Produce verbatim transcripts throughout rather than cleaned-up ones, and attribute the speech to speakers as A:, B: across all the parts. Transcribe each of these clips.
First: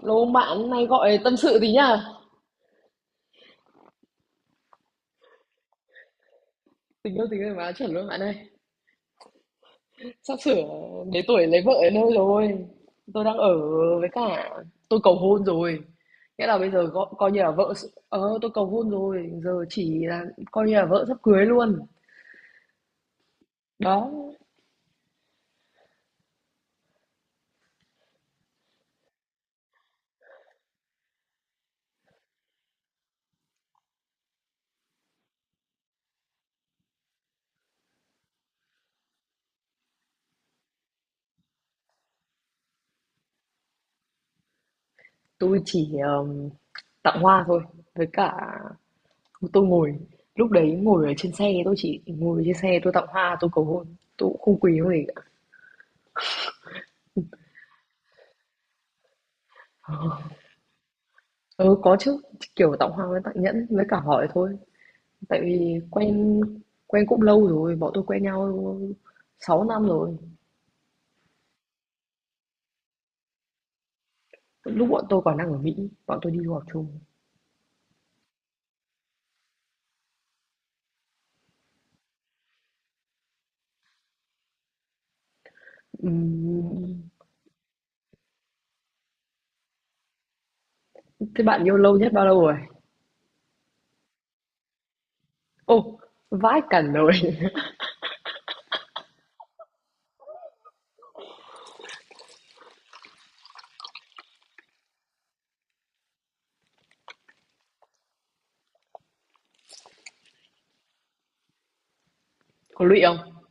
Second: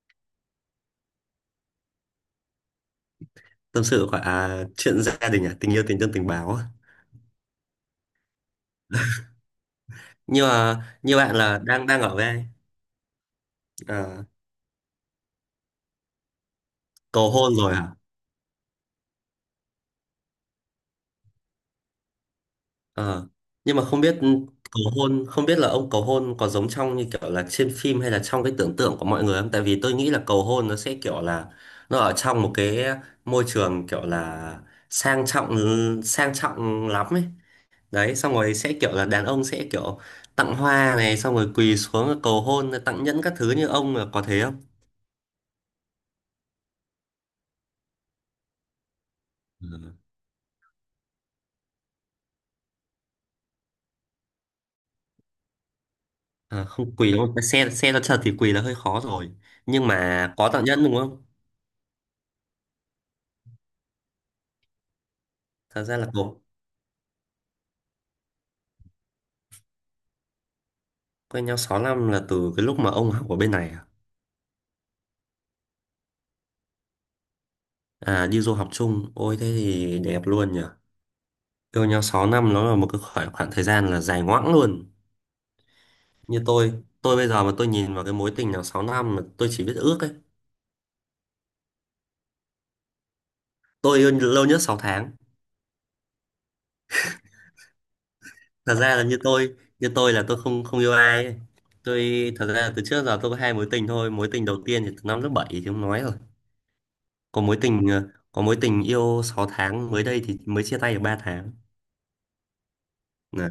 A: Lô bạn này gọi tâm sự tí nhá.
B: Tâm sự khoảng à, chuyện gia đình à, tình yêu tình thân tình báo à.
A: Tình yêu tình yêu mà chuẩn luôn bạn ơi. Sắp
B: Nhưng
A: sửa
B: mà như
A: đến
B: bạn
A: tuổi
B: là
A: lấy vợ
B: đang
A: đến
B: đang
A: nơi
B: ở với ai?
A: rồi. Tôi đang ở với
B: À,
A: cả tôi cầu hôn rồi. Nghĩa là bây giờ coi,
B: cầu
A: coi như là
B: hôn
A: vợ
B: rồi
A: s-
B: hả?
A: ờ tôi cầu hôn rồi, giờ chỉ là coi như là vợ sắp cưới luôn.
B: Ờ. Nhưng mà không
A: Đó,
B: biết cầu hôn, không biết là ông cầu hôn có giống trong như kiểu là trên phim hay là trong cái tưởng tượng của mọi người không, tại vì tôi nghĩ là cầu hôn nó sẽ kiểu là nó ở trong một cái môi trường kiểu là sang trọng, sang trọng lắm ấy, đấy xong rồi sẽ kiểu là đàn ông sẽ kiểu tặng hoa này xong rồi quỳ xuống cầu hôn tặng nhẫn các thứ, như ông là có thế
A: tôi chỉ um, tặng hoa thôi, với cả tôi
B: không?
A: ngồi lúc đấy ngồi ở trên xe, tôi chỉ ngồi trên xe tôi tặng hoa tôi cầu hôn, tôi cũng không quý không gì cả.
B: À, không quỳ đúng không? Cái Xe xe nó trật thì quỳ là hơi khó rồi. Nhưng mà có tạo nhẫn đúng không?
A: Ừ, có chứ, kiểu tặng hoa với tặng nhẫn với cả hỏi thôi. Tại vì
B: Thật ra là
A: quen
B: cậu
A: quen cũng lâu rồi, bọn tôi quen nhau sáu năm rồi.
B: quen nhau sáu năm là từ cái lúc mà ông học ở bên này à?
A: Lúc bọn tôi còn đang ở Mỹ, bọn tôi đi du học chung.
B: À, đi du học chung. Ôi thế thì đẹp luôn nhỉ. Yêu nhau sáu năm nó là một cái khoảng, khoảng thời gian là dài ngoãng luôn. Như tôi,
A: Ừm,
B: tôi bây giờ mà tôi nhìn vào cái mối tình nào sáu năm mà tôi chỉ biết ước ấy.
A: Thế bạn yêu lâu nhất bao lâu rồi?
B: Tôi yêu lâu nhất sáu tháng.
A: Ô, vãi cẩn rồi.
B: Thật ra là như tôi, như tôi là tôi không không yêu ai ấy. Tôi thật ra là từ trước giờ tôi có hai mối tình thôi. Mối tình đầu tiên thì từ năm lớp bảy thì không nói rồi. có mối tình ờ, có mối tình yêu sáu tháng mới đây thì mới chia tay được ba tháng.
A: Có lụy không?
B: Nè,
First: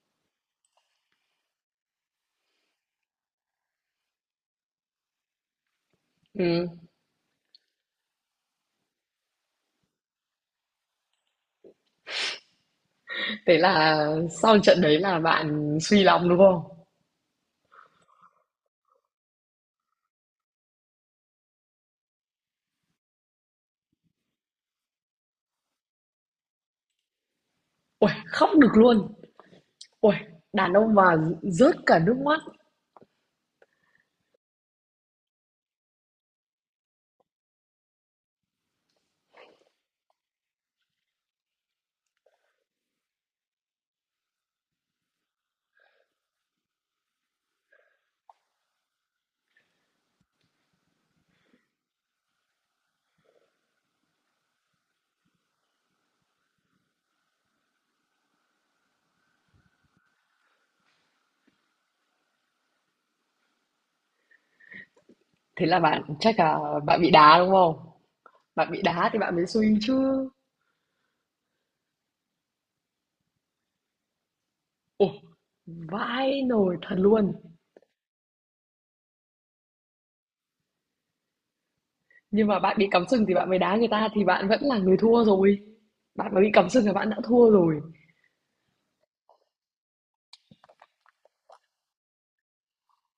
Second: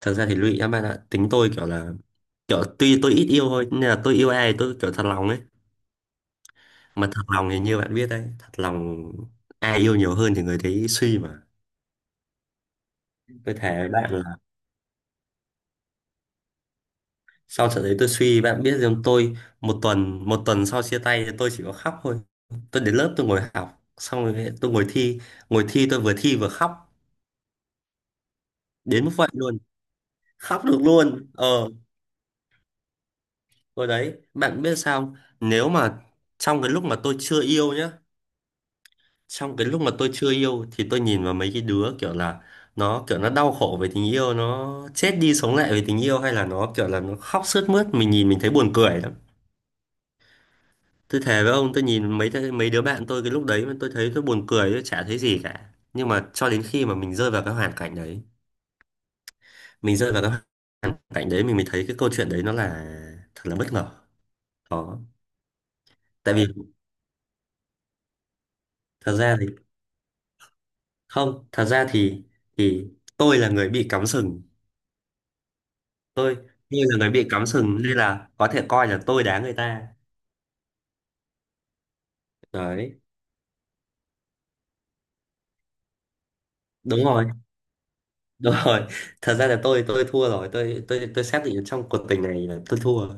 B: thật ra thì lụy các bạn ạ, tính tôi kiểu là kiểu tuy tôi ít yêu thôi nhưng là tôi yêu ai tôi kiểu thật lòng ấy.
A: Ừ.
B: Mà thật lòng thì như bạn biết đấy, thật lòng ai yêu nhiều hơn thì người đấy suy mà. Tôi
A: Thế
B: thề với
A: là
B: bạn là
A: sau trận đấy là bạn suy lòng đúng không?
B: sau trận đấy tôi suy, bạn biết rằng tôi một tuần một tuần sau chia tay thì tôi chỉ có khóc thôi. Tôi đến lớp tôi ngồi học xong rồi tôi ngồi thi, ngồi thi tôi vừa thi vừa khóc.
A: Ôi, khóc được
B: Đến mức
A: luôn.
B: vậy luôn.
A: Ôi,
B: Khóc
A: đàn
B: được
A: ông mà
B: luôn. ờ
A: rớt cả nước mắt.
B: Rồi đấy, bạn biết sao không? Nếu mà trong cái lúc mà tôi chưa yêu nhá, trong cái lúc mà tôi chưa yêu thì tôi nhìn vào mấy cái đứa kiểu là nó kiểu nó đau khổ về tình yêu, nó chết đi sống lại về tình yêu hay là nó kiểu là nó khóc sướt mướt, mình nhìn mình thấy buồn cười lắm. Tôi thề với ông, tôi nhìn mấy mấy đứa bạn tôi cái lúc đấy mà tôi thấy tôi buồn cười, tôi chả thấy gì cả. Nhưng mà cho đến khi mà mình rơi vào cái hoàn cảnh đấy, mình rơi vào cái hoàn cảnh đấy mình mới thấy cái câu chuyện đấy nó là thật là bất ngờ. Đó.
A: Thế là bạn
B: Tại
A: chắc
B: vì
A: là bạn bị đá đúng không? Bạn bị đá
B: thật
A: thì bạn
B: ra
A: mới
B: thì,
A: suy chứ.
B: không, thật ra thì thì tôi là người bị cắm sừng.
A: Ôi,
B: tôi
A: vãi nồi
B: tôi
A: thật
B: là người bị
A: luôn.
B: cắm sừng nên là có thể coi là tôi đá người ta.
A: Nhưng mà bạn bị
B: Đấy,
A: cắm sừng thì bạn mới đá người ta thì bạn vẫn là người thua rồi. Bạn mà bị cắm sừng là
B: đúng
A: bạn đã
B: rồi.
A: thua rồi.
B: Đúng rồi. Thật ra là tôi tôi thua rồi, tôi tôi tôi xác định trong cuộc tình này là tôi thua.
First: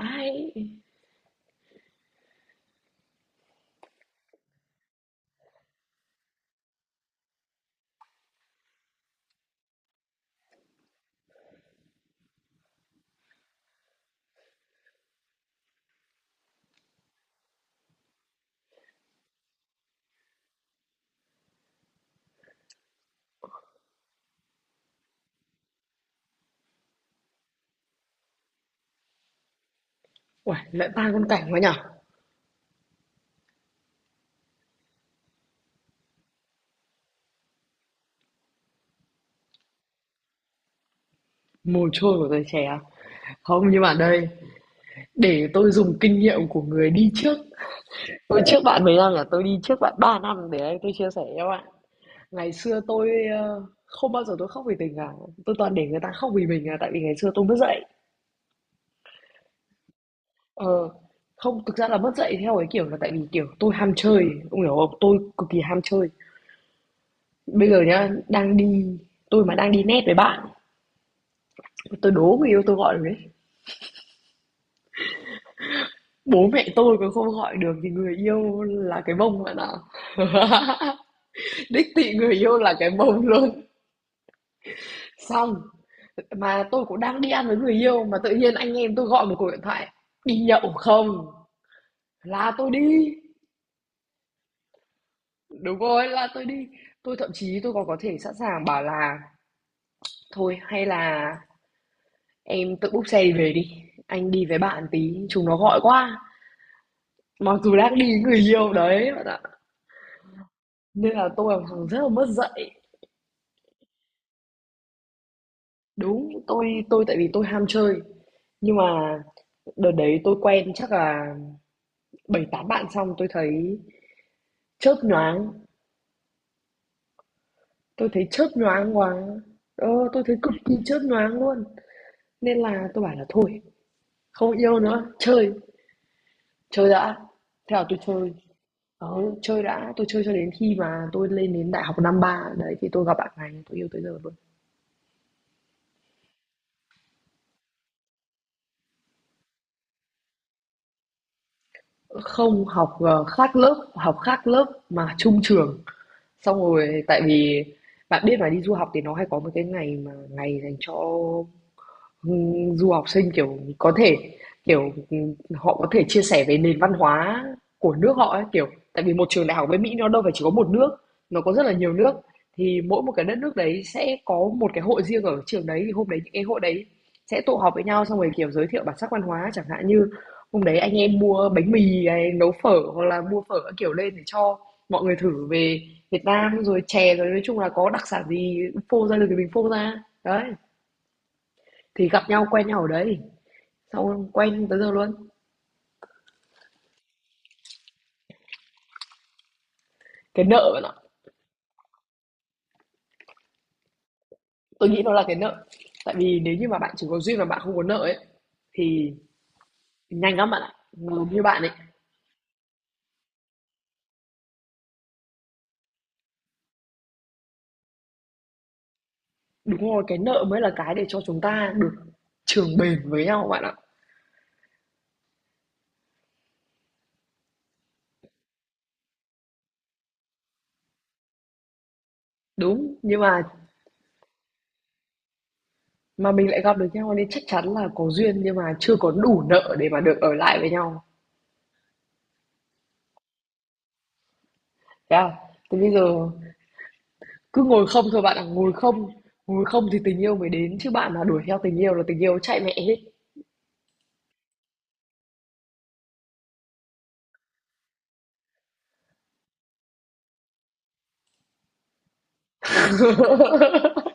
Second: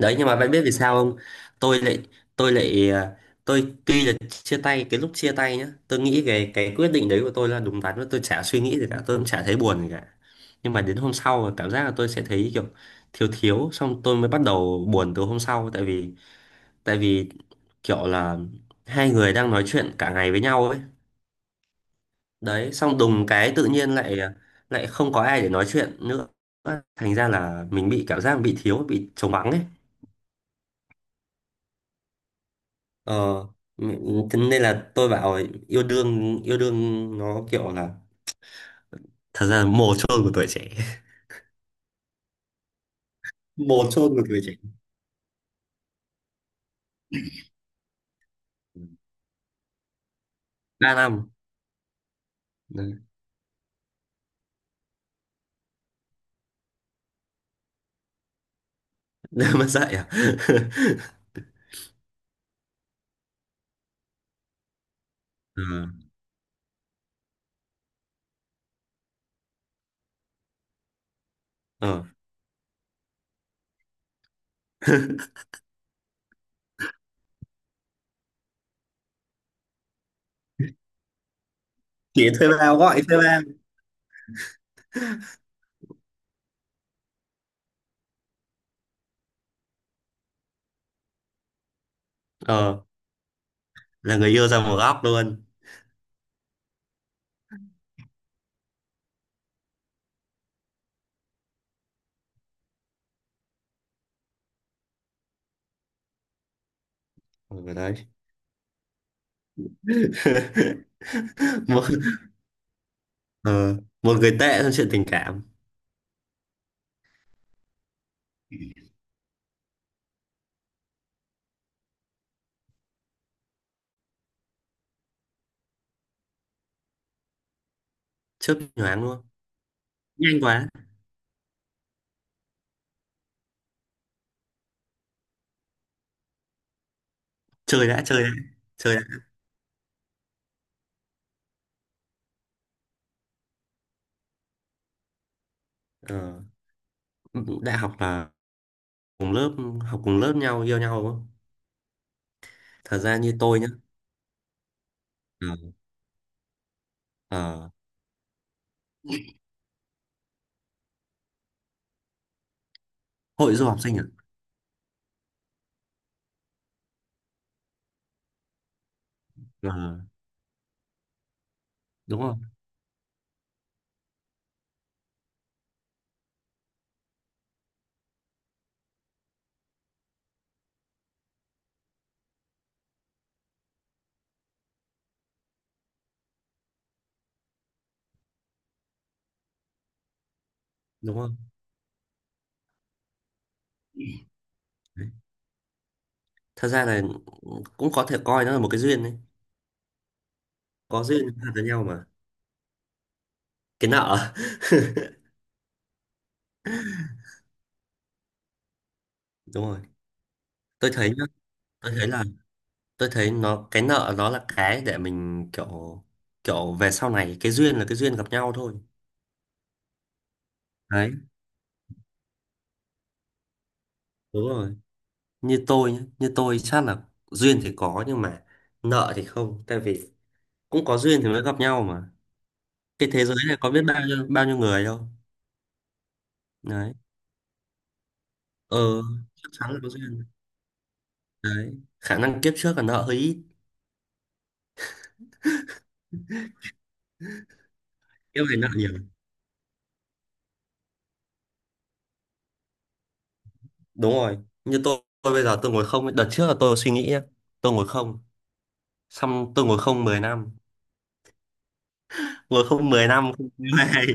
B: Đấy, nhưng mà bạn biết vì sao không? tôi lại tôi lại à, tôi tuy là chia tay, cái lúc chia tay nhá, tôi nghĩ về cái quyết định đấy của tôi là đúng đắn và tôi chả suy nghĩ gì cả, tôi cũng chả thấy buồn gì cả. Nhưng mà đến hôm sau là cảm giác là tôi sẽ thấy kiểu thiếu thiếu, xong tôi mới bắt đầu buồn từ hôm sau tại vì tại vì kiểu là hai người đang nói chuyện cả ngày với nhau ấy, đấy xong đùng cái tự nhiên lại à, lại không có ai để nói chuyện nữa. Thành ra là mình bị cảm giác bị thiếu bị trống vắng ấy.
A: Uầy, lại ba con cảnh quá nhở?
B: ờ m- Thế nên là tôi bảo yêu đương yêu đương nó kiểu là thật ra là mồ chôn của tuổi trẻ.
A: Mồ chôn của tuổi trẻ à? Không, nhưng
B: Mồ
A: mà
B: chôn của
A: đây,
B: tuổi trẻ.
A: để tôi dùng kinh nghiệm của người đi trước. Tôi trước bạn mấy năm, là tôi đi trước bạn ba năm, để đây tôi
B: ba
A: chia sẻ
B: năm
A: cho bạn. Ngày xưa
B: Đấy.
A: tôi ờ, không bao giờ tôi khóc vì tình cả. Tôi toàn để người ta khóc vì mình là tại vì ngày xưa tôi mất dạy.
B: Mà dạy à?
A: Ờ, không, thực ra là mất dạy theo cái kiểu là tại vì kiểu tôi ham chơi. Ông hiểu không? Tôi cực kỳ
B: ờ
A: ham chơi. Bây giờ nhá, đang đi tôi mà đang đi net với bạn,
B: ờ
A: tôi đố người yêu tôi gọi được đấy. Bố mẹ tôi còn không gọi được thì người yêu là cái bông bạn ạ. Đích thị
B: chỉ
A: người
B: thuê
A: yêu là
B: bao
A: cái
B: gọi thuê
A: bông
B: bao.
A: luôn. Xong, mà tôi cũng đang đi ăn với người yêu mà tự nhiên anh em tôi gọi một cuộc điện thoại đi nhậu không, là tôi
B: ờ
A: đi.
B: là người yêu ra một góc luôn.
A: Đúng rồi, là tôi đi, tôi thậm chí tôi còn có thể sẵn sàng bảo là thôi hay là em tự búc xe đi về đi, anh đi với bạn tí chúng nó gọi quá. Mặc
B: Ở
A: dù đang đi
B: đấy.
A: với người yêu đấy bạn ạ. Nên là tôi là một
B: một
A: thằng rất là mất dạy.
B: ờ, một người tệ trong chuyện tình cảm.
A: Đúng, tôi tôi tại vì tôi ham chơi. Nhưng mà đợt đấy tôi quen chắc là bảy tám bạn, xong tôi thấy chớp nhoáng, tôi thấy chớp
B: Chớp
A: nhoáng
B: nhoáng
A: quá.
B: luôn.
A: Ờ, tôi thấy
B: Nhanh
A: cực
B: quá.
A: kỳ chớp nhoáng luôn. Nên là tôi bảo là thôi, không yêu nữa, chơi, chơi đã. Thế là
B: Chơi
A: tôi
B: đã, chơi đã,
A: chơi.
B: chơi đã.
A: Ờ, chơi đã, tôi chơi cho đến khi mà tôi lên đến đại học năm ba đấy thì tôi gặp bạn này tôi yêu tới giờ luôn.
B: ờ, Đại học là cùng lớp, học cùng lớp nhau yêu nhau đúng không?
A: Không, học,
B: Thật ra
A: ờ,
B: như
A: khác
B: tôi nhá.
A: lớp, học khác lớp mà chung trường. Xong rồi tại vì
B: Ờ,
A: bạn biết mà đi du học thì nó hay có một cái ngày mà ngày dành cho Ừm, du học sinh,
B: hội
A: kiểu,
B: du học
A: có
B: sinh à?
A: thể, kiểu, ừm, họ có thể chia sẻ về nền văn hóa của nước họ ấy, kiểu, tại vì một trường đại học
B: Ờ,
A: bên Mỹ nó đâu phải chỉ có một nước, nó có rất là nhiều nước,
B: đúng không?
A: thì mỗi một cái đất nước đấy sẽ có một cái hội riêng ở trường đấy, thì hôm đấy những cái hội đấy sẽ tụ họp với nhau xong rồi, kiểu, giới thiệu bản sắc văn hóa, chẳng hạn như hôm đấy anh em mua bánh mì hay nấu phở hoặc là mua phở các kiểu lên để cho mọi người thử về Việt Nam, rồi chè, rồi nói chung là có đặc sản gì phô ra được thì mình phô ra. Đấy,
B: Đúng không?
A: thì gặp nhau quen nhau ở đấy. Xong quen tới giờ
B: Đấy.
A: luôn.
B: Thật ra là cũng có thể coi nó là một cái duyên đấy.
A: Cái nợ bạn ạ,
B: Có duyên là với nhau mà. Cái nợ.
A: tôi nghĩ nó là cái nợ. Tại vì nếu như mà bạn chỉ có duyên mà bạn không có nợ ấy thì
B: Đúng rồi.
A: nhanh lắm bạn ạ.
B: Tôi thấy nhá,
A: Giống như bạn ấy,
B: tôi thấy là tôi thấy nó cái nợ nó là cái để mình kiểu kiểu về sau này cái duyên là cái duyên gặp nhau thôi.
A: đúng rồi, cái nợ mới là cái để
B: Đấy,
A: cho chúng ta được trường bền với nhau bạn ạ.
B: đúng rồi. Như tôi nhá, như tôi chắc là duyên thì có nhưng mà nợ thì không, tại vì cũng có duyên thì mới gặp nhau mà.
A: Đúng,
B: Cái
A: nhưng
B: thế giới
A: mà
B: này có biết bao nhiêu bao nhiêu người đâu.
A: mà mình lại gặp được
B: Đấy.
A: nhau nên chắc chắn là có duyên nhưng mà
B: Ờ,
A: chưa có đủ
B: chắc chắn
A: nợ
B: là
A: để
B: có
A: mà được
B: duyên.
A: ở lại với nhau.
B: Đấy. Khả năng kiếp trước là nợ hơi ít,
A: Thế à? Thế bây giờ cứ ngồi không thôi bạn ạ,
B: kiếp này nợ
A: ngồi
B: nhiều.
A: không. Ngồi không thì tình yêu mới đến chứ bạn mà đuổi theo tình yêu là tình yêu chạy mẹ hết.
B: Đúng rồi. Như tôi, tôi bây giờ tôi ngồi không, ấy. Đợt trước là tôi suy nghĩ nhá. Tôi ngồi không, xong tôi ngồi không mười năm. Ngồi không mười năm không yêu ai.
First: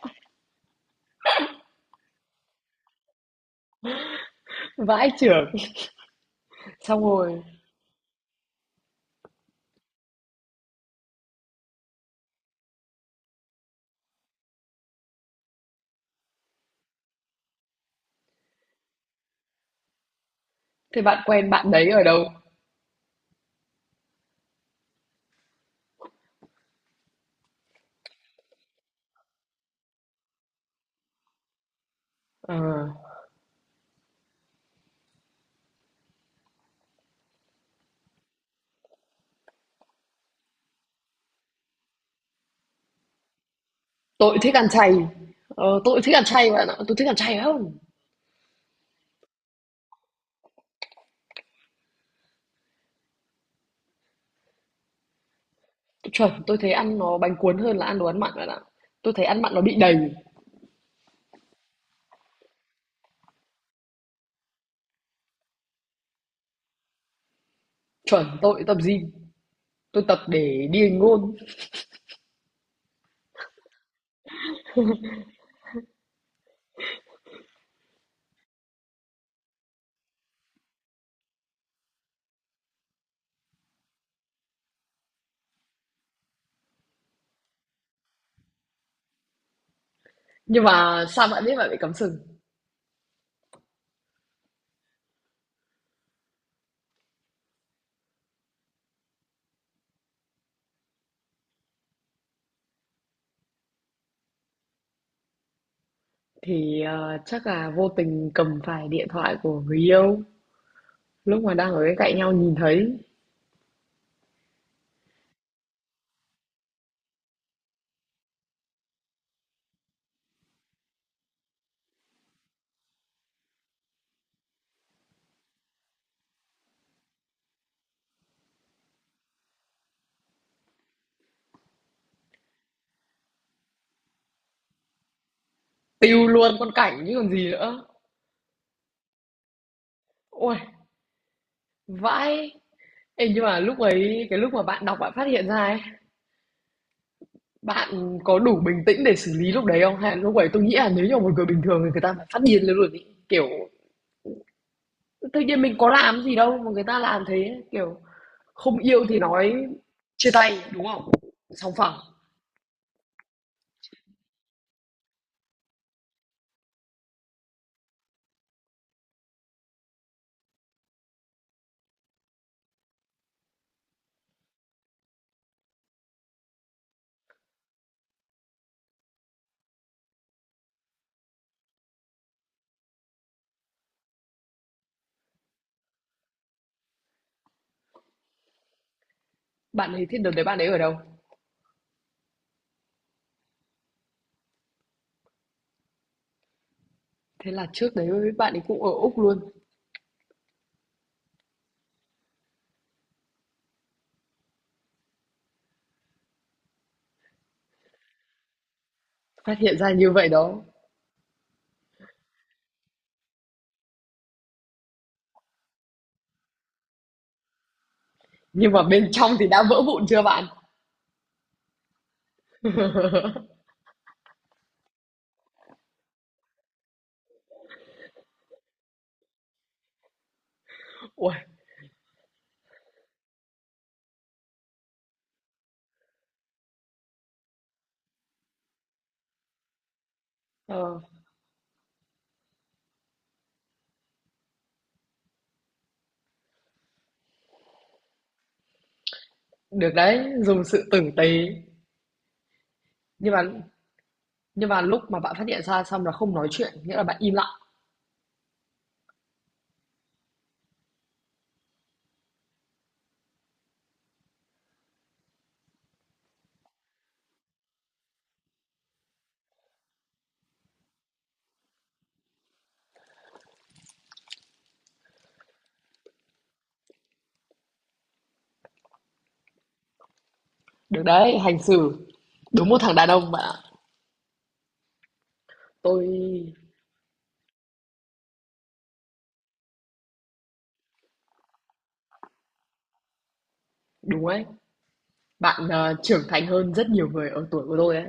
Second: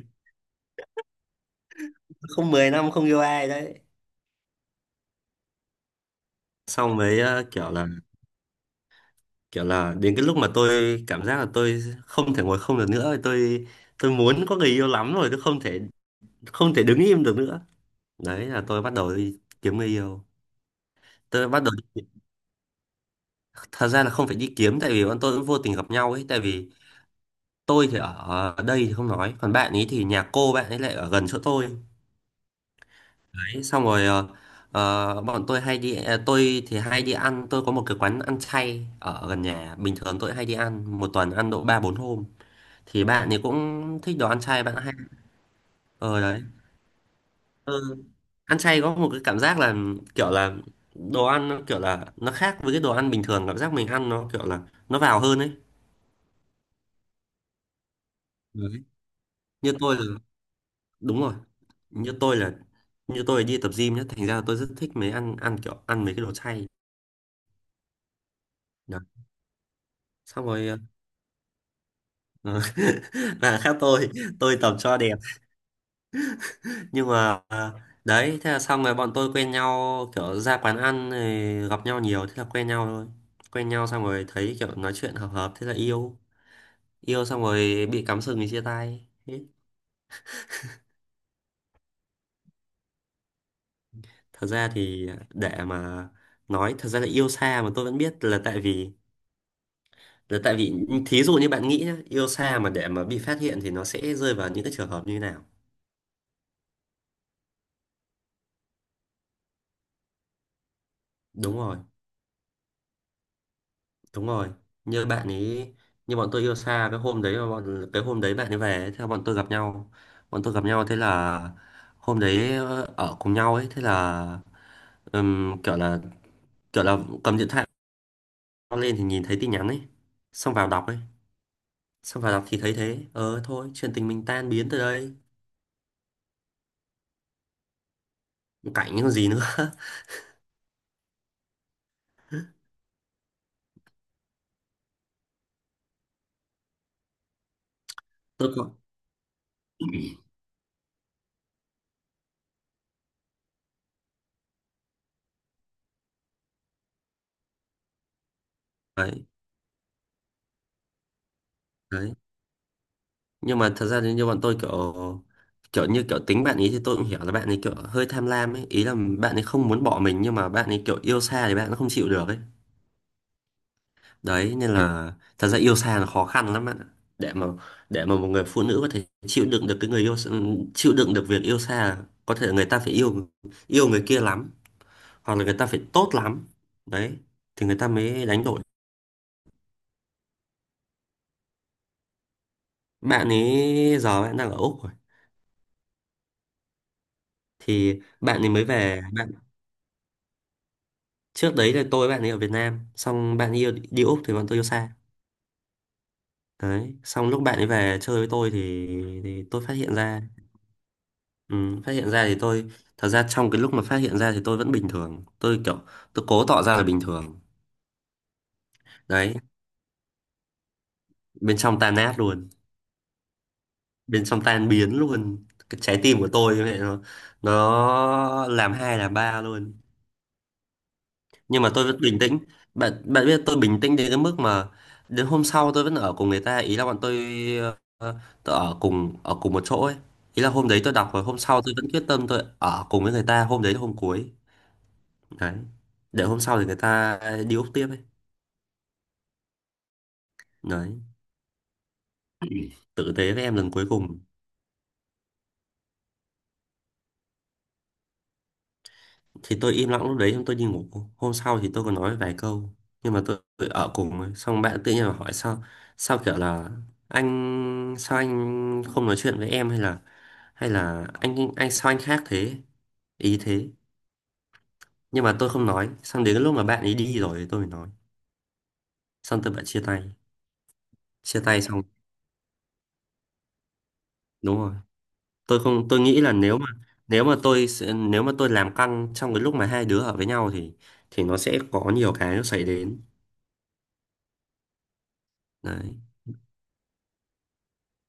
B: Không 10 năm không yêu ai đấy.
A: Vãi chưởng.
B: Xong
A: Xong
B: mới
A: rồi.
B: ờ, kiểu là kiểu là đến cái lúc mà tôi cảm giác là tôi không thể ngồi không được nữa, tôi tôi muốn có người yêu lắm rồi, tôi không thể không thể đứng im được nữa. Đấy là tôi bắt đầu đi kiếm người yêu.
A: Thế bạn quen
B: Tôi bắt
A: bạn
B: đầu
A: đấy ở đâu?
B: Thật ra là không phải đi kiếm tại vì bọn tôi cũng vô tình gặp nhau ấy, tại vì tôi thì ở đây thì không nói, còn bạn ấy thì nhà cô bạn ấy lại ở gần chỗ tôi.
A: Ờ,
B: Đấy xong rồi ờ, ờ, bọn tôi hay đi à, tôi thì hay đi ăn. Tôi có một cái quán ăn chay ở gần nhà, bình thường tôi hay đi ăn một tuần ăn độ ba bốn hôm, thì bạn ấy cũng thích đồ
A: tôi
B: ăn
A: thích
B: chay,
A: ăn
B: bạn
A: chay.
B: hay
A: Ờ, tôi thích
B: ờ
A: ăn
B: đấy.
A: chay bạn ạ, tôi thích ăn chay lắm.
B: Ừ. Ăn chay có một cái cảm giác là kiểu là đồ ăn nó kiểu là nó khác với cái đồ ăn bình thường, cảm giác mình ăn nó kiểu là nó vào hơn ấy.
A: Chuẩn, tôi thấy ăn nó bánh cuốn hơn là ăn đồ ăn mặn bạn ạ.
B: Đấy.
A: Tôi thấy ăn mặn nó
B: Như
A: bị
B: tôi là
A: đầy.
B: Đúng rồi. Như tôi là như tôi là đi tập gym nhá, thành ra là tôi rất thích mấy ăn ăn kiểu ăn mấy cái đồ chay.
A: Chuẩn, tôi tập
B: Đó.
A: gym, tôi tập
B: Xong
A: để
B: rồi
A: đi hình ngôn.
B: ờ, và khác tôi tôi tập cho đẹp nhưng mà ờ, đấy thế là xong rồi bọn tôi quen nhau, kiểu ra quán ăn rồi gặp nhau nhiều thế là quen nhau thôi. Quen nhau xong rồi thấy kiểu nói chuyện hợp hợp thế là yêu. Yêu xong rồi bị cắm sừng thì chia tay. Thế.
A: Nhưng mà sao bạn biết bạn bị cắm sừng?
B: Thật ra thì để mà nói, thật ra là yêu xa mà tôi vẫn biết là tại vì, đấy, tại vì thí dụ như bạn nghĩ nhá, yêu xa mà để mà bị phát hiện thì nó sẽ rơi vào những cái trường hợp như thế nào.
A: Thì ờ, chắc là vô tình cầm phải điện thoại của người yêu. Lúc mà
B: Đúng
A: đang
B: rồi.
A: ở bên cạnh nhau nhìn thấy,
B: Đúng rồi. Như bạn ấy, như bọn tôi yêu xa, cái hôm đấy mà bọn cái hôm đấy bạn ấy về ấy, thế là bọn tôi gặp nhau. Bọn tôi gặp nhau, thế là hôm đấy ờ, ở cùng nhau ấy, thế là ừm, kiểu là kiểu là cầm điện thoại lên thì nhìn thấy tin nhắn ấy, xong vào đọc ấy xong vào đọc thì thấy thế, ờ thôi chuyện tình mình tan biến từ đây.
A: tiêu luôn con cảnh chứ còn gì nữa.
B: Cảnh những gì nữa.
A: Ôi, vãi. Ê, nhưng mà lúc ấy, cái lúc mà bạn đọc bạn phát hiện ra ấy, bạn có
B: Tôi
A: đủ
B: có
A: bình tĩnh để xử lý lúc đấy không? Hay là lúc ấy tôi nghĩ là nếu như một người bình thường thì người ta phải phát điên lên luôn ấy. Kiểu tự nhiên mình có làm gì đâu mà người ta làm thế, kiểu không yêu thì
B: đấy.
A: nói chia tay đúng không? Sòng phẳng.
B: Đấy, nhưng mà thật ra thì như bọn tôi kiểu kiểu như kiểu tính bạn ấy thì tôi cũng hiểu là bạn ấy kiểu hơi tham lam ấy, ý là bạn ấy không muốn bỏ mình nhưng mà bạn ấy kiểu yêu xa thì bạn nó không chịu được ấy. Đấy nên là thật ra yêu xa là khó khăn lắm bạn ạ, để mà để mà một người phụ nữ có thể chịu đựng được cái người yêu, chịu đựng được việc yêu xa là có thể người ta phải yêu yêu người kia lắm, hoặc là người ta phải tốt lắm, đấy thì người ta mới đánh đổi.
A: Bạn ấy thì đợt đấy bạn ấy ở đâu?
B: Bạn ấy giờ bạn đang ở Úc rồi,
A: Thế là trước
B: thì
A: đấy
B: bạn ấy
A: bạn ấy
B: mới
A: cũng ở
B: về.
A: Úc luôn.
B: Trước đấy là tôi với bạn ấy ở Việt Nam, xong bạn ấy yêu đi Úc thì bọn tôi yêu xa. Đấy, xong lúc bạn ấy về chơi với tôi thì thì
A: Phát
B: tôi phát
A: hiện ra
B: hiện
A: như
B: ra.
A: vậy đó.
B: Ừ, phát hiện ra thì tôi thật ra trong Cái lúc mà phát hiện ra thì tôi vẫn bình thường, tôi kiểu tôi cố tỏ ra là bình thường.
A: Nhưng mà bên trong
B: Đấy,
A: thì đã vỡ vụn chưa bạn?
B: bên trong tan nát luôn, bên trong tan biến luôn, cái trái tim của tôi như vậy, nó nó làm hai làm ba luôn.
A: Ui,
B: Nhưng mà tôi vẫn bình tĩnh. Bạn bạn biết tôi bình tĩnh đến cái mức mà đến hôm sau tôi vẫn ở cùng người ta, ý là bọn tôi, ờ, tôi ở cùng ở cùng một chỗ ấy. Ý là hôm đấy tôi
A: ờ,
B: đọc rồi, hôm sau tôi vẫn quyết tâm tôi ở cùng với người ta, hôm đấy là hôm cuối. Đấy, để hôm sau thì người ta đi úp tiếp ấy.
A: được đấy, dùng sự
B: Đấy,
A: tử tế.
B: tử
A: Nhưng
B: tế
A: mà
B: với em lần cuối cùng.
A: nhưng mà lúc mà bạn phát hiện ra xong là không nói chuyện, nghĩa là bạn im lặng.
B: Thì tôi im lặng lúc đấy xong tôi đi ngủ. Hôm sau thì tôi có nói vài câu, nhưng mà tôi, tôi ở cùng ấy. Xong bạn tự nhiên là hỏi sao, sao kiểu là anh sao anh không nói chuyện với em, hay là hay là anh anh sao anh khác thế, ý thế. Nhưng mà tôi không nói, xong đến cái lúc mà bạn ấy đi rồi thì tôi mới nói, xong tôi bạn chia tay.
A: Được đấy,
B: Chia
A: hành
B: tay xong,
A: xử. Đúng một thằng đàn ông bạn ạ.
B: đúng rồi, tôi không, tôi
A: Tôi
B: nghĩ là nếu mà nếu mà tôi sẽ- nếu mà tôi làm căng trong cái lúc mà hai đứa ở với nhau thì thì nó sẽ có nhiều cái nó xảy đến.
A: đúng ấy. Bạn ờ,
B: Đấy.
A: trưởng thành hơn rất nhiều người ở tuổi của tôi ấy.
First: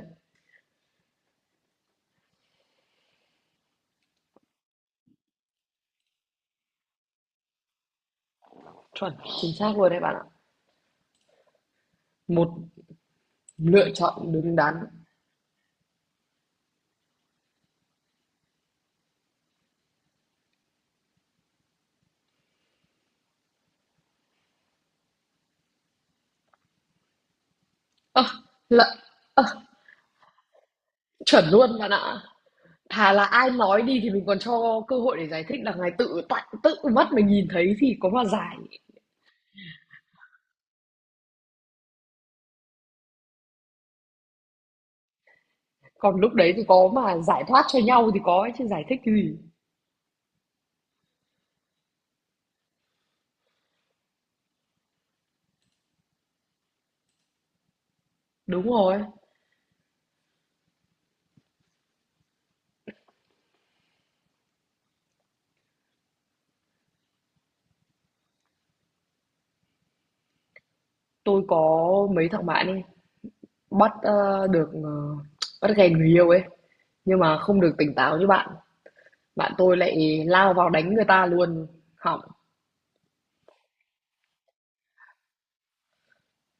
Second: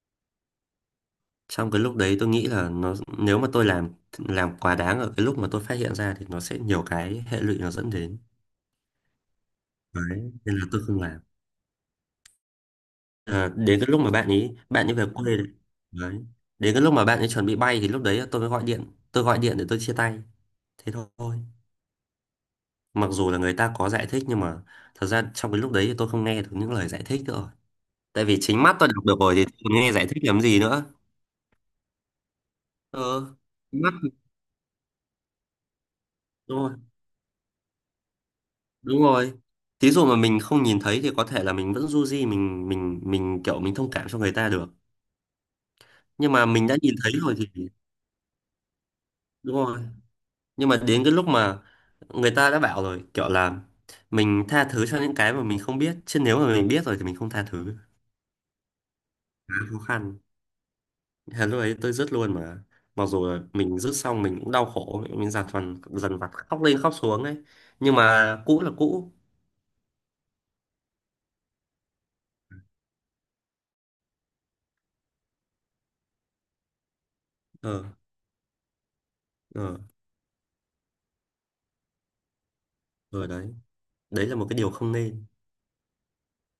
B: Trong cái lúc đấy tôi nghĩ là nó, nếu mà tôi làm làm quá đáng ở cái lúc mà tôi phát hiện ra thì nó sẽ nhiều cái hệ lụy nó dẫn đến.
A: Chuẩn, chính xác luôn đấy bạn
B: Đấy,
A: ạ.
B: nên là tôi không làm.
A: Một
B: À, đến cái
A: lựa
B: lúc mà bạn
A: chọn đúng
B: ấy
A: đắn.
B: bạn ấy về quê đấy. Đấy. Đến cái lúc mà bạn ấy chuẩn bị bay thì lúc đấy tôi mới gọi điện, tôi gọi điện để tôi chia tay. Thế thôi. Mặc dù là người ta có giải thích, nhưng mà thật ra trong cái lúc đấy thì tôi không nghe được những lời giải thích nữa. Rồi,
A: Ơ,
B: tại vì chính mắt tôi
A: lợ-
B: đọc được rồi thì tôi còn nghe giải thích làm gì nữa.
A: chuẩn luôn bạn ạ. Thà là
B: Ờ,
A: ai nói
B: mắt,
A: đi thì mình còn cho cơ hội để giải thích, là ngày tự tại
B: đúng
A: tự
B: rồi.
A: mắt mình nhìn thấy thì có mà giải.
B: Đúng rồi, thí dụ mà mình không nhìn thấy thì có thể là mình vẫn du di, mình mình mình kiểu mình thông cảm cho người ta được.
A: Còn
B: Nhưng
A: lúc
B: mà
A: đấy thì
B: mình đã
A: có
B: nhìn thấy
A: mà
B: rồi
A: giải thoát
B: thì
A: cho nhau thì có ấy, chứ giải thích cái gì.
B: đúng rồi, nhưng mà đến cái lúc mà người ta đã bảo rồi kiểu là mình tha thứ cho những cái mà mình không biết, chứ nếu mà mình biết rồi thì mình không tha thứ,
A: Đúng rồi.
B: khá khó khăn. Thế lúc ấy tôi dứt luôn mà, mặc dù là mình dứt xong mình cũng đau khổ, mình dằn vặt, dằn vặt khóc lên khóc xuống ấy, nhưng mà cũ là cũ.
A: Tôi có mấy thằng bạn ấy bắt ờ, được ờ, bắt ghen người yêu ấy. Nhưng mà không được
B: Ờ.
A: tỉnh táo như bạn, bạn
B: Ờ.
A: tôi lại lao vào đánh người ta luôn, hỏng.
B: Ờ. Đấy, đấy là một cái điều không nên.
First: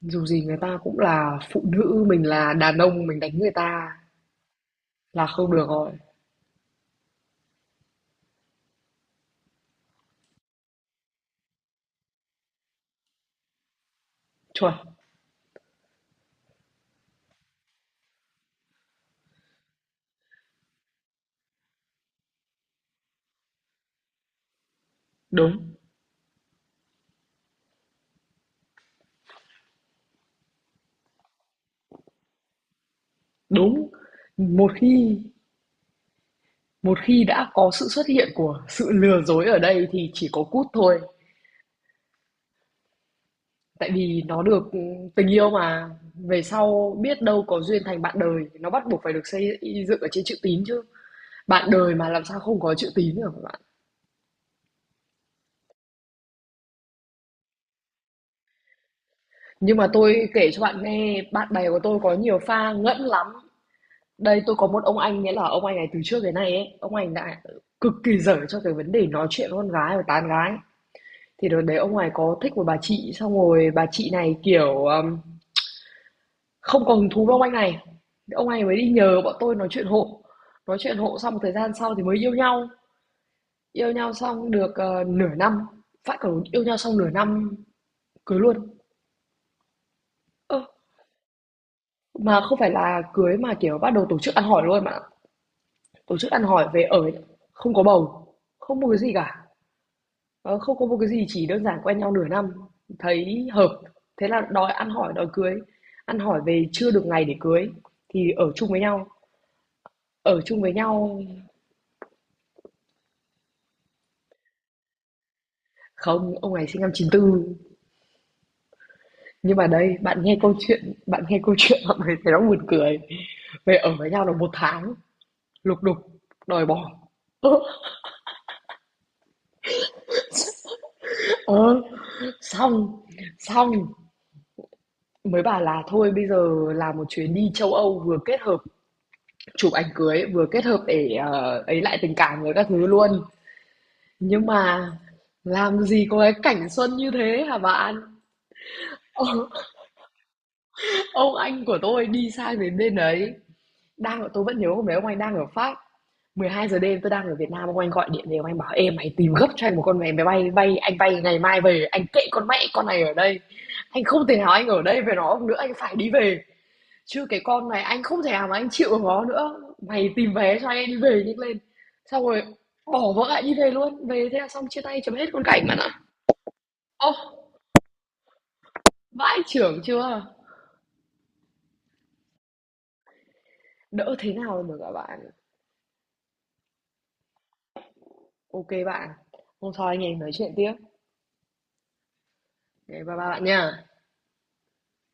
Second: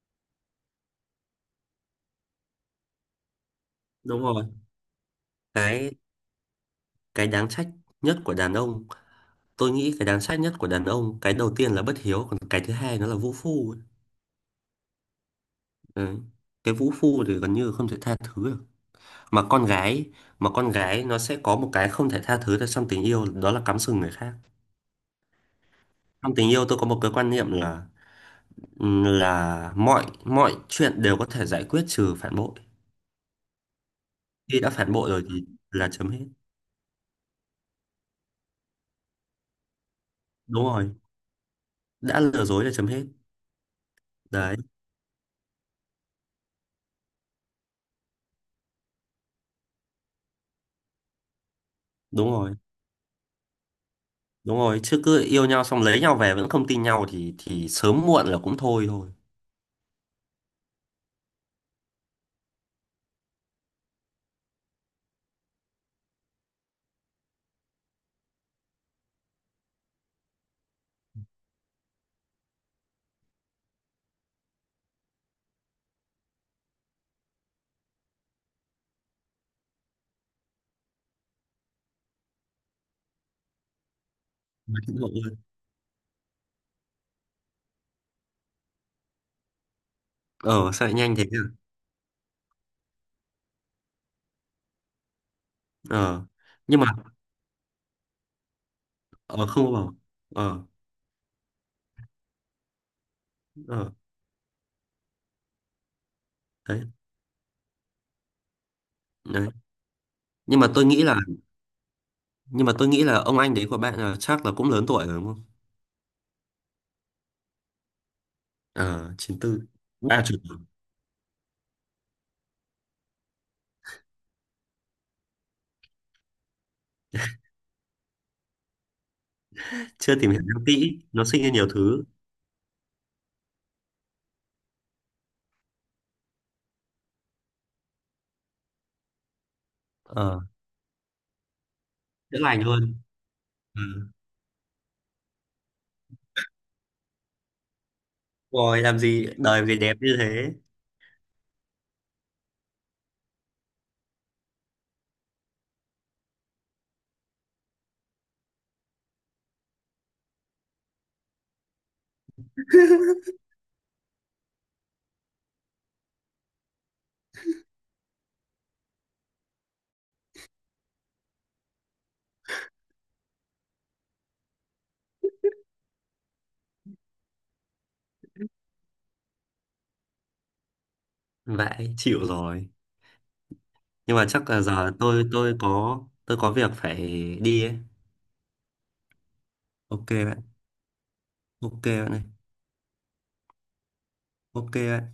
A: Dù gì người ta cũng là phụ nữ, mình là đàn ông mình đánh người ta
B: Đúng rồi,
A: là không được rồi.
B: cái cái đáng trách nhất của đàn ông, tôi nghĩ cái đáng trách nhất của đàn ông, cái đầu tiên là bất hiếu, còn cái thứ hai nó là vũ phu ấy.
A: Chuẩn,
B: Đấy. Cái vũ phu thì gần như không thể tha thứ được, mà con gái, mà con gái nó sẽ có một cái không thể tha thứ được trong tình yêu, đó là cắm sừng người khác.
A: đúng,
B: Trong tình yêu tôi có một cái quan niệm là là mọi mọi chuyện đều có thể giải quyết, trừ phản bội.
A: đúng.
B: Khi
A: Một
B: đã phản bội
A: khi
B: rồi thì là chấm hết.
A: một khi đã có sự xuất hiện của sự lừa dối ở đây thì chỉ có
B: Đúng
A: cút
B: rồi,
A: thôi.
B: đã lừa dối là chấm hết.
A: Tại vì nó
B: Đấy,
A: được tình yêu mà, về sau biết đâu có duyên thành bạn đời, nó bắt buộc phải được xây dựng ở trên chữ tín chứ. Bạn đời mà làm
B: đúng
A: sao
B: rồi.
A: không có chữ tín được hả bạn?
B: Đúng rồi, chứ cứ yêu nhau xong lấy nhau về vẫn không tin nhau thì thì sớm muộn là cũng thôi thôi.
A: Nhưng mà tôi kể cho bạn nghe, bạn bè của tôi có nhiều pha ngẫn lắm. Đây tôi có một ông anh, nghĩa là ông anh này từ trước đến nay ấy, ông anh đã cực kỳ dở cho cái vấn đề nói chuyện với con gái và tán gái. Thì đợt đấy ông này có thích một bà chị xong rồi bà chị này kiểu um, không còn hứng thú với ông anh này. Ông này mới đi nhờ bọn tôi nói chuyện hộ. Nói chuyện hộ xong một thời gian sau thì mới yêu nhau. Yêu nhau xong được
B: Mà cũng
A: ờ,
B: muộn
A: nửa
B: luôn.
A: năm, phải, còn yêu nhau xong nửa năm cưới luôn. Ơ,
B: Ờ sao lại nhanh thế nhỉ?
A: mà không phải là cưới mà kiểu bắt đầu tổ chức ăn hỏi luôn mà. Tổ
B: Ờ.
A: chức ăn hỏi
B: Nhưng
A: về
B: mà
A: ở, không có bầu, không một cái gì cả.
B: ờ không vào.
A: Ờ,
B: Ờ.
A: không có một cái gì, chỉ đơn giản quen nhau nửa năm, thấy hợp,
B: Ờ.
A: thế là đòi ăn hỏi, đòi cưới. Ăn hỏi về
B: Đấy.
A: chưa được ngày để cưới thì ở chung với nhau.
B: Đấy.
A: Ở
B: Nhưng
A: chung
B: mà
A: với
B: tôi nghĩ là
A: nhau.
B: nhưng mà tôi nghĩ là ông anh đấy của bạn là chắc là cũng lớn tuổi rồi đúng không?
A: Không, ông này sinh năm chín tư.
B: Ờ chín
A: Nhưng
B: tư.
A: mà đây, bạn
B: À
A: nghe
B: chục.
A: câu chuyện, bạn nghe câu chuyện mọi người thấy nó buồn cười. Về ở với nhau được một tháng, lục đục, đòi bỏ.
B: Chưa tìm hiểu nhau kỹ, nó sinh ra nhiều
A: Ờ,
B: thứ.
A: xong, xong mới bảo là thôi bây giờ làm một chuyến đi châu Âu vừa kết hợp chụp ảnh cưới
B: Ờ,
A: vừa kết hợp để, ờ, ấy lại tình
B: chữa
A: cảm với
B: lành
A: các thứ
B: luôn.
A: luôn.
B: Ừ.
A: Nhưng mà làm gì có cái cảnh xuân như thế hả bạn?
B: Rồi làm
A: Ờ,
B: gì đời làm gì đẹp như thế.
A: ông anh của tôi đi sang đến bên đấy, đang tôi vẫn nhớ hôm đấy ông anh đang ở Pháp, mười hai giờ đêm tôi đang ở Việt Nam, ông anh gọi điện về ông anh bảo: "Em mày tìm gấp cho anh một con vé máy bay bay, anh bay ngày mai về, anh kệ con mẹ con này ở đây. Anh không thể nào anh ở đây với nó nữa, anh phải đi về." Chứ cái con này anh không thể nào mà anh chịu được nó nữa. Mày tìm vé cho anh anh đi về nhanh lên. Xong rồi bỏ vợ lại đi về luôn. Về thế là xong, chia tay chấm hết con cảnh bạn ạ. Ô, vãi trưởng chưa?
B: Vậy chịu rồi.
A: Đỡ
B: Nhưng mà
A: thế
B: chắc
A: nào
B: là
A: rồi mà các
B: giờ tôi
A: bạn.
B: tôi có tôi có việc phải đi ấy.
A: OK bạn. Hôm sau anh
B: OK
A: em nói
B: bạn.
A: chuyện tiếp.
B: OK bạn này,
A: Ngày bye bye bạn nha.
B: OK bạn.